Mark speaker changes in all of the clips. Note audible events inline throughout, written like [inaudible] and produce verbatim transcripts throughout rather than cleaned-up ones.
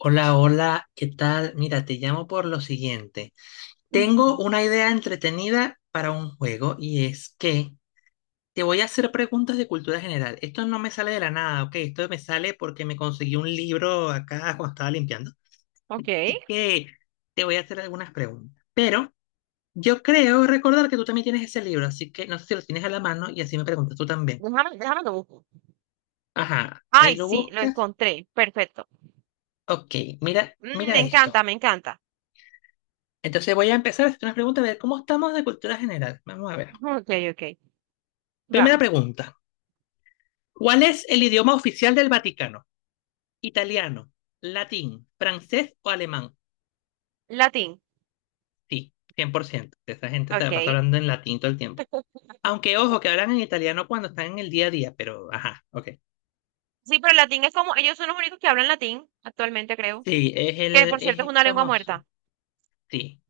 Speaker 1: Hola, hola, ¿qué tal? Mira, te llamo por lo siguiente. Tengo
Speaker 2: Ujú.
Speaker 1: una idea entretenida para un juego y es que te voy a hacer preguntas de cultura general. Esto no me sale de la nada, ¿ok? Esto me sale porque me conseguí un libro acá [laughs] cuando estaba limpiando.
Speaker 2: Ok.
Speaker 1: Así que te voy a hacer algunas preguntas. Pero yo creo recordar que tú también tienes ese libro, así que no sé si lo tienes a la mano y así me preguntas tú también.
Speaker 2: Déjame, déjame lo busco.
Speaker 1: Ajá, ahí
Speaker 2: Ay,
Speaker 1: lo
Speaker 2: sí, lo
Speaker 1: buscas.
Speaker 2: encontré. Perfecto.
Speaker 1: Ok, mira,
Speaker 2: Mm, Me
Speaker 1: mira
Speaker 2: encanta,
Speaker 1: esto.
Speaker 2: me encanta.
Speaker 1: Entonces voy a empezar a hacer unas preguntas de cómo estamos de cultura general. Vamos a ver.
Speaker 2: Ok, ok.
Speaker 1: Primera
Speaker 2: Vamos.
Speaker 1: pregunta. ¿Cuál es el idioma oficial del Vaticano? ¿Italiano, latín, francés o alemán?
Speaker 2: Latín.
Speaker 1: Sí, cien por ciento. Esa gente se la pasa
Speaker 2: Ok.
Speaker 1: hablando en latín todo el tiempo. Aunque ojo, que hablan en italiano cuando están en el día a día, pero ajá, ok.
Speaker 2: Sí, pero el latín es como, ellos son los únicos que hablan latín actualmente, creo.
Speaker 1: Sí, es el,
Speaker 2: Que por cierto
Speaker 1: es
Speaker 2: es
Speaker 1: el
Speaker 2: una lengua muerta.
Speaker 1: famoso. Sí,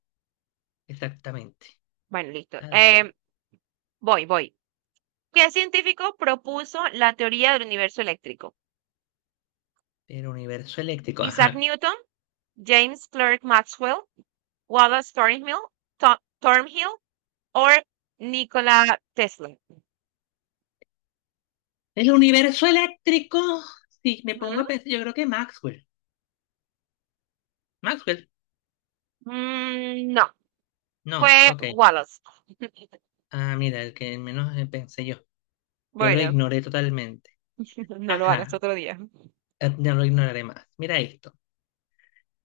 Speaker 1: exactamente.
Speaker 2: Bueno, listo.
Speaker 1: Tal cual.
Speaker 2: Eh, voy, voy. ¿Qué científico propuso la teoría del universo eléctrico?
Speaker 1: El universo eléctrico,
Speaker 2: Isaac
Speaker 1: ajá.
Speaker 2: Newton, James Clerk Maxwell, Wallace Thornhill, Tho- Thornhill o Nikola Tesla.
Speaker 1: El universo eléctrico. Sí, me pongo
Speaker 2: Ujú.
Speaker 1: a pensar. Yo creo que Maxwell. Maxwell.
Speaker 2: Mm, no.
Speaker 1: No,
Speaker 2: Fue
Speaker 1: ok.
Speaker 2: Wallace. [laughs]
Speaker 1: Ah, mira, el que menos eh, pensé yo. Yo lo
Speaker 2: Bueno,
Speaker 1: ignoré totalmente.
Speaker 2: [laughs] no lo hagas
Speaker 1: Ajá,
Speaker 2: otro día.
Speaker 1: eh, no lo ignoraré más. Mira esto.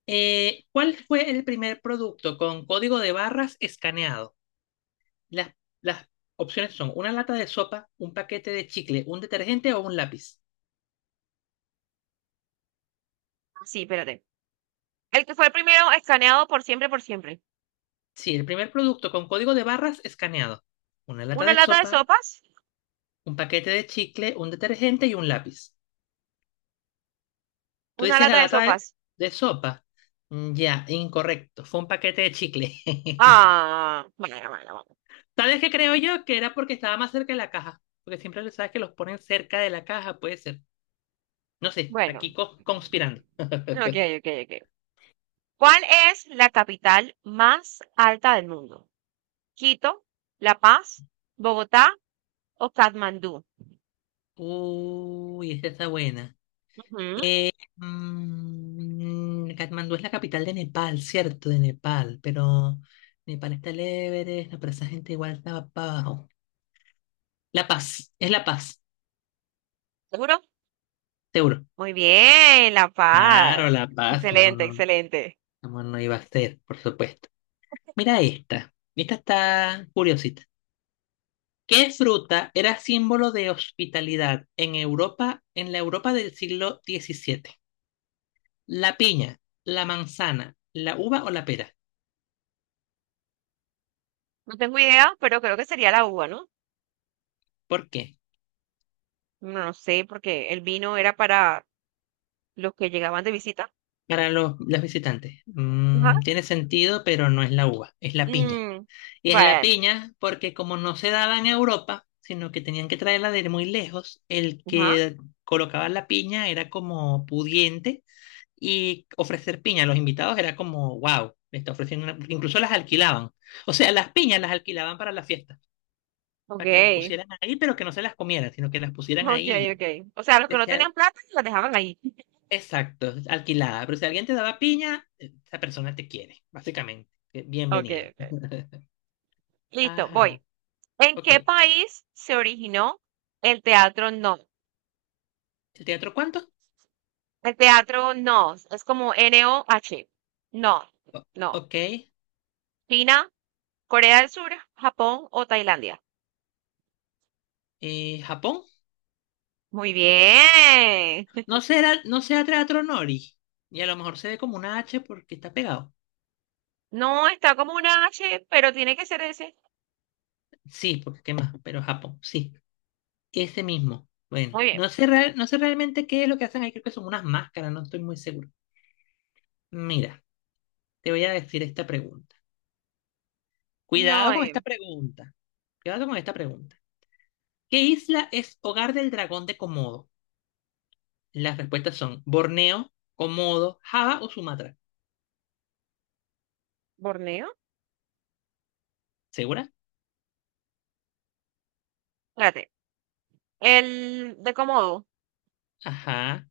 Speaker 1: Eh, ¿cuál fue el primer producto con código de barras escaneado? Las, las opciones son una lata de sopa, un paquete de chicle, un detergente o un lápiz.
Speaker 2: Sí, espérate. El que fue el primero escaneado por siempre, por siempre.
Speaker 1: Sí, el primer producto con código de barras escaneado. Una lata
Speaker 2: Una
Speaker 1: de
Speaker 2: lata de
Speaker 1: sopa,
Speaker 2: sopas.
Speaker 1: un paquete de chicle, un detergente y un lápiz. Tú
Speaker 2: Una
Speaker 1: dices la
Speaker 2: lata de
Speaker 1: lata de,
Speaker 2: sopas.
Speaker 1: de sopa. Mm, ya, incorrecto. Fue un paquete de chicle. [laughs]
Speaker 2: Ah, bueno, bueno,
Speaker 1: ¿Sabes qué creo yo? Que era porque estaba más cerca de la caja. Porque siempre le sabes que los ponen cerca de la caja, puede ser. No sé,
Speaker 2: bueno.
Speaker 1: aquí
Speaker 2: Bueno.
Speaker 1: co- conspirando.
Speaker 2: Ok,
Speaker 1: [laughs]
Speaker 2: ok, ok. ¿Cuál es la capital más alta del mundo? Quito, La Paz, Bogotá o Katmandú.
Speaker 1: Uy, esa está buena.
Speaker 2: Ujú.
Speaker 1: Eh, mm, Katmandú es la capital de Nepal, cierto, de Nepal, pero Nepal está el Everest, no, pero esa gente igual estaba para abajo. La Paz, es La Paz,
Speaker 2: ¿Seguro?
Speaker 1: seguro.
Speaker 2: Muy bien, La
Speaker 1: Claro,
Speaker 2: Paz.
Speaker 1: La Paz, como
Speaker 2: Excelente,
Speaker 1: no,
Speaker 2: excelente.
Speaker 1: cómo no iba a ser, por supuesto. Mira esta, esta está curiosita. ¿Qué fruta era símbolo de hospitalidad en Europa, en la Europa del siglo diecisiete? ¿La piña, la manzana, la uva o la pera?
Speaker 2: No tengo idea, pero creo que sería la uva, ¿no?
Speaker 1: ¿Por qué?
Speaker 2: No no sé, porque el vino era para los que llegaban de visita.
Speaker 1: Para los, los visitantes.
Speaker 2: Ajá.
Speaker 1: Mm, tiene sentido, pero no es la uva, es la piña.
Speaker 2: Mm,
Speaker 1: Y es la
Speaker 2: bueno,
Speaker 1: piña porque como no se daba en Europa, sino que tenían que traerla de muy lejos, el
Speaker 2: ajá.
Speaker 1: que colocaba la piña era como pudiente y ofrecer piña a los invitados era como, wow, le está ofreciendo una... Porque incluso las alquilaban. O sea, las piñas las alquilaban para la fiesta,
Speaker 2: Ok,
Speaker 1: para que las
Speaker 2: [laughs]
Speaker 1: pusieran ahí, pero que no se las comieran, sino que las pusieran
Speaker 2: ok,
Speaker 1: ahí y ya.
Speaker 2: ok. O sea, los que no
Speaker 1: Decía,
Speaker 2: tenían plata la dejaban ahí. [laughs]
Speaker 1: exacto, alquilada. Pero si alguien te daba piña, esa persona te quiere, básicamente. Eh,
Speaker 2: Ok,
Speaker 1: Bienvenido.
Speaker 2: ok. Listo, voy.
Speaker 1: Ajá,
Speaker 2: ¿En
Speaker 1: ok.
Speaker 2: qué país se originó el teatro No?
Speaker 1: ¿El teatro cuánto?
Speaker 2: El teatro No es como N O H. No,
Speaker 1: O-
Speaker 2: no.
Speaker 1: ok.
Speaker 2: China, Corea del Sur, Japón o Tailandia.
Speaker 1: Eh, ¿Japón?
Speaker 2: Muy bien.
Speaker 1: No
Speaker 2: [laughs]
Speaker 1: será, no sea teatro Nori. Y a lo mejor se ve como una H porque está pegado.
Speaker 2: No, está como una H, pero tiene que ser ese.
Speaker 1: Sí, porque qué más, pero Japón, sí. Ese mismo. Bueno,
Speaker 2: Muy bien.
Speaker 1: no sé, real- no sé realmente qué es lo que hacen ahí, creo que son unas máscaras, no estoy muy seguro. Mira, te voy a decir esta pregunta.
Speaker 2: No,
Speaker 1: Cuidado con
Speaker 2: eh,
Speaker 1: esta pregunta. Cuidado con esta pregunta. ¿Qué isla es hogar del dragón de Komodo? Las respuestas son Borneo, Komodo, Java o Sumatra.
Speaker 2: Borneo.
Speaker 1: ¿Segura?
Speaker 2: Espérate. El de Komodo.
Speaker 1: Ajá.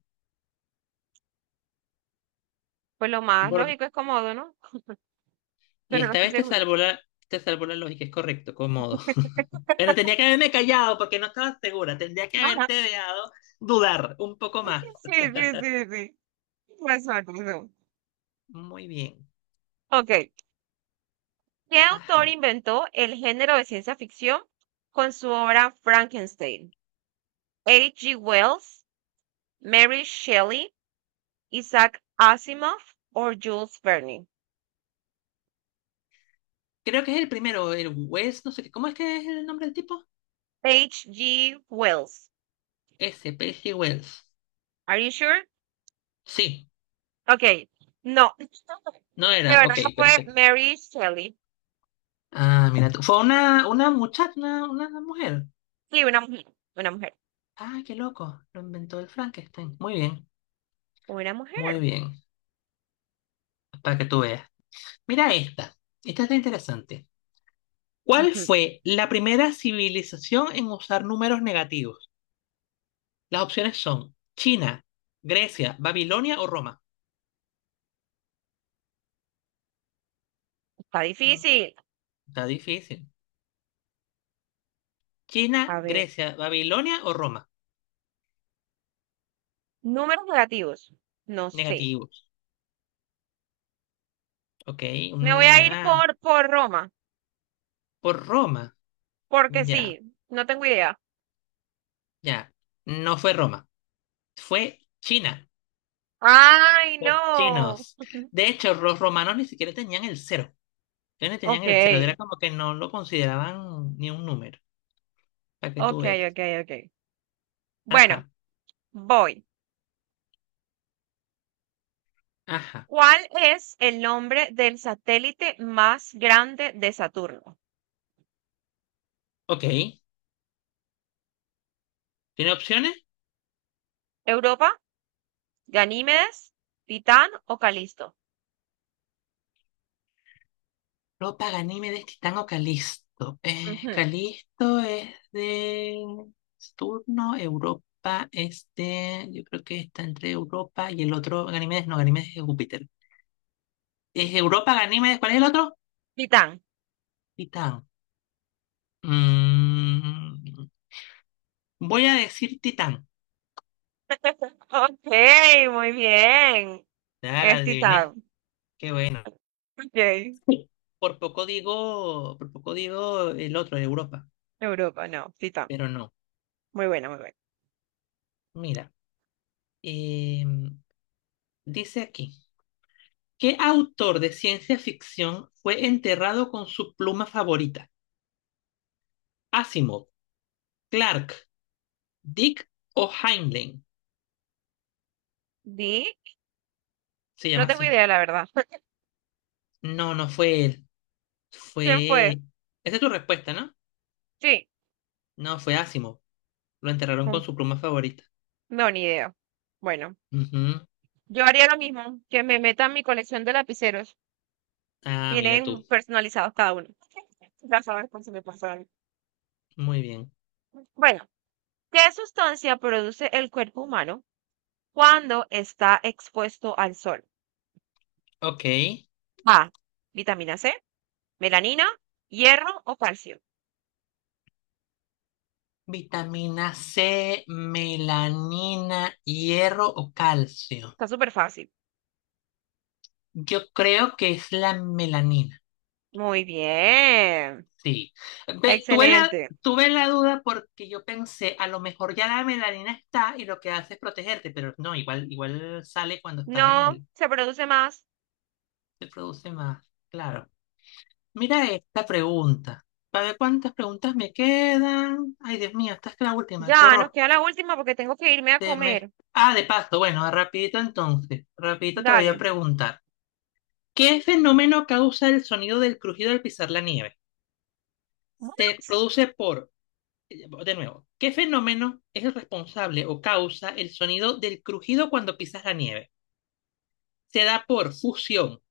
Speaker 2: Pues lo más
Speaker 1: Bor-
Speaker 2: lógico es Komodo, ¿no? [laughs]
Speaker 1: y
Speaker 2: Pero no
Speaker 1: esta
Speaker 2: estoy
Speaker 1: vez te
Speaker 2: segura.
Speaker 1: salvó la, te salvó la lógica, es correcto, Komodo. [laughs] Pero
Speaker 2: [laughs]
Speaker 1: tenía que haberme callado porque no estaba segura. Tendría que haberte dejado dudar un poco más.
Speaker 2: Sí, sí, sí, sí. Tienes razón, tienes razón.
Speaker 1: Muy bien.
Speaker 2: Ok. ¿Qué autor
Speaker 1: Ajá.
Speaker 2: inventó el género de ciencia ficción con su obra Frankenstein? ¿H. G. Wells, Mary Shelley, Isaac Asimov o Jules Verne?
Speaker 1: Creo que es el primero, el Wells, no sé qué. ¿Cómo es que es el nombre del tipo?
Speaker 2: H G Wells.
Speaker 1: Ese, Percy Wells.
Speaker 2: Are you sure?
Speaker 1: Sí,
Speaker 2: Ok. No. [laughs]
Speaker 1: no
Speaker 2: De
Speaker 1: era.
Speaker 2: verdad
Speaker 1: Ok,
Speaker 2: fue
Speaker 1: perfecto.
Speaker 2: Mary Shelley.
Speaker 1: Ah, mira tú. Fue una, una muchacha, una, una mujer.
Speaker 2: Sí, una mujer, una mujer,
Speaker 1: Ah, qué loco. Lo inventó el Frankenstein. Muy bien,
Speaker 2: una
Speaker 1: muy
Speaker 2: mujer.
Speaker 1: bien. Para que tú veas. Mira esta. Esta está interesante. ¿Cuál
Speaker 2: Ujú.
Speaker 1: fue la primera civilización en usar números negativos? Las opciones son China, Grecia, Babilonia o Roma.
Speaker 2: Está
Speaker 1: Mm,
Speaker 2: difícil.
Speaker 1: Está difícil. China,
Speaker 2: A ver,
Speaker 1: Grecia, Babilonia o Roma.
Speaker 2: números negativos. No sé.
Speaker 1: Negativos, ok.
Speaker 2: Me voy
Speaker 1: Mm,
Speaker 2: a ir
Speaker 1: ah,
Speaker 2: por, por Roma,
Speaker 1: por Roma,
Speaker 2: porque
Speaker 1: ya,
Speaker 2: sí, no tengo idea.
Speaker 1: ya. No fue Roma, fue China,
Speaker 2: Ay,
Speaker 1: los
Speaker 2: no.
Speaker 1: chinos.
Speaker 2: [laughs]
Speaker 1: De hecho, los romanos ni siquiera tenían el cero, ellos ni tenían
Speaker 2: Ok,
Speaker 1: el cero, era como que no lo consideraban ni un número, para que tú
Speaker 2: ok,
Speaker 1: veas.
Speaker 2: ok, ok. Bueno,
Speaker 1: Ajá,
Speaker 2: voy.
Speaker 1: ajá,
Speaker 2: ¿Cuál es el nombre del satélite más grande de Saturno?
Speaker 1: ok. ¿Tiene opciones?
Speaker 2: ¿Europa? ¿Ganímedes? ¿Titán o Calisto?
Speaker 1: No, Paganimedes, Titán o Calisto. Eh,
Speaker 2: Ujú.
Speaker 1: Calisto es de Saturno, Europa es de, yo creo que está entre Europa y el otro, Ganímedes, no, Ganímedes es de Júpiter. Es Europa, Ganímedes, ¿cuál es el otro?
Speaker 2: Titán.
Speaker 1: Titán. Mm, Voy a decir Titán.
Speaker 2: Ok, muy bien.
Speaker 1: Ya la
Speaker 2: Es
Speaker 1: adiviné,
Speaker 2: Titán.
Speaker 1: qué bueno.
Speaker 2: Ok.
Speaker 1: Sí. Por poco digo, por poco digo el otro, Europa,
Speaker 2: Europa, no. Titán.
Speaker 1: pero no.
Speaker 2: Muy buena, muy buena.
Speaker 1: Mira, em, dice aquí. ¿Qué autor de ciencia ficción fue enterrado con su pluma favorita? Asimov, Clark, Dick o Heinlein.
Speaker 2: Di.
Speaker 1: Se
Speaker 2: No
Speaker 1: llama
Speaker 2: tengo
Speaker 1: así.
Speaker 2: idea, la verdad. [laughs]
Speaker 1: No, no fue él.
Speaker 2: ¿Quién fue?
Speaker 1: Fue... Esa es tu respuesta, ¿no?
Speaker 2: Sí.
Speaker 1: No, fue Asimov. Lo enterraron
Speaker 2: Mm,
Speaker 1: con su pluma favorita.
Speaker 2: no, ni idea. Bueno,
Speaker 1: Ujú.
Speaker 2: yo haría lo mismo, que me meta en mi colección de lapiceros.
Speaker 1: Ah, mira
Speaker 2: Tienen
Speaker 1: tú.
Speaker 2: personalizados cada uno. Ya sabes por si me pasa algo.
Speaker 1: Muy bien.
Speaker 2: Bueno, ¿qué sustancia produce el cuerpo humano cuando está expuesto al sol?
Speaker 1: Ok.
Speaker 2: A. Vitamina C, melanina, hierro o calcio.
Speaker 1: Vitamina C, melanina, hierro o calcio.
Speaker 2: Está súper fácil.
Speaker 1: Yo creo que es la melanina.
Speaker 2: Muy bien.
Speaker 1: Sí, ve, tuve la,
Speaker 2: Excelente.
Speaker 1: tuve la duda porque yo pensé, a lo mejor ya la melanina está y lo que hace es protegerte, pero no, igual, igual sale cuando estás en
Speaker 2: No
Speaker 1: el,
Speaker 2: se produce más.
Speaker 1: se produce más, claro. Mira esta pregunta, para ver cuántas preguntas me quedan. Ay, Dios mío, esta es la última, qué
Speaker 2: Ya, nos
Speaker 1: horror.
Speaker 2: queda la última porque tengo que irme a
Speaker 1: Se me-
Speaker 2: comer.
Speaker 1: Ah, de paso, bueno, rapidito entonces, rapidito te voy
Speaker 2: Dale.
Speaker 1: a preguntar, ¿qué fenómeno causa el sonido del crujido al pisar la nieve?
Speaker 2: Bueno,
Speaker 1: ¿Se produce por De nuevo, ¿qué fenómeno es el responsable o causa el sonido del crujido cuando pisas la nieve? ¿Se da por fusión,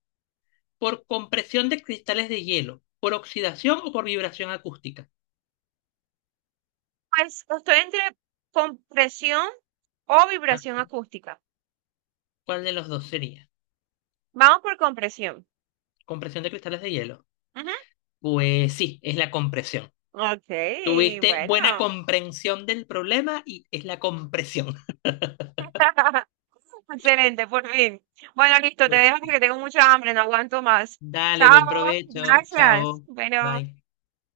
Speaker 1: por compresión de cristales de hielo, por oxidación o por vibración acústica?
Speaker 2: pues estoy entre compresión o
Speaker 1: Ah,
Speaker 2: vibración acústica.
Speaker 1: ¿cuál de los dos sería?
Speaker 2: Vamos por compresión.
Speaker 1: ¿Compresión de cristales de hielo?
Speaker 2: Ujú.
Speaker 1: Pues sí, es la compresión.
Speaker 2: Ok,
Speaker 1: Tuviste buena
Speaker 2: bueno.
Speaker 1: comprensión del problema y es la compresión. [laughs]
Speaker 2: [laughs] Excelente, por fin. Bueno, listo, te
Speaker 1: Pues
Speaker 2: dejo porque
Speaker 1: sí.
Speaker 2: tengo mucha hambre, no aguanto más.
Speaker 1: Dale, buen
Speaker 2: Chao,
Speaker 1: provecho.
Speaker 2: gracias.
Speaker 1: Chao.
Speaker 2: Bueno.
Speaker 1: Bye.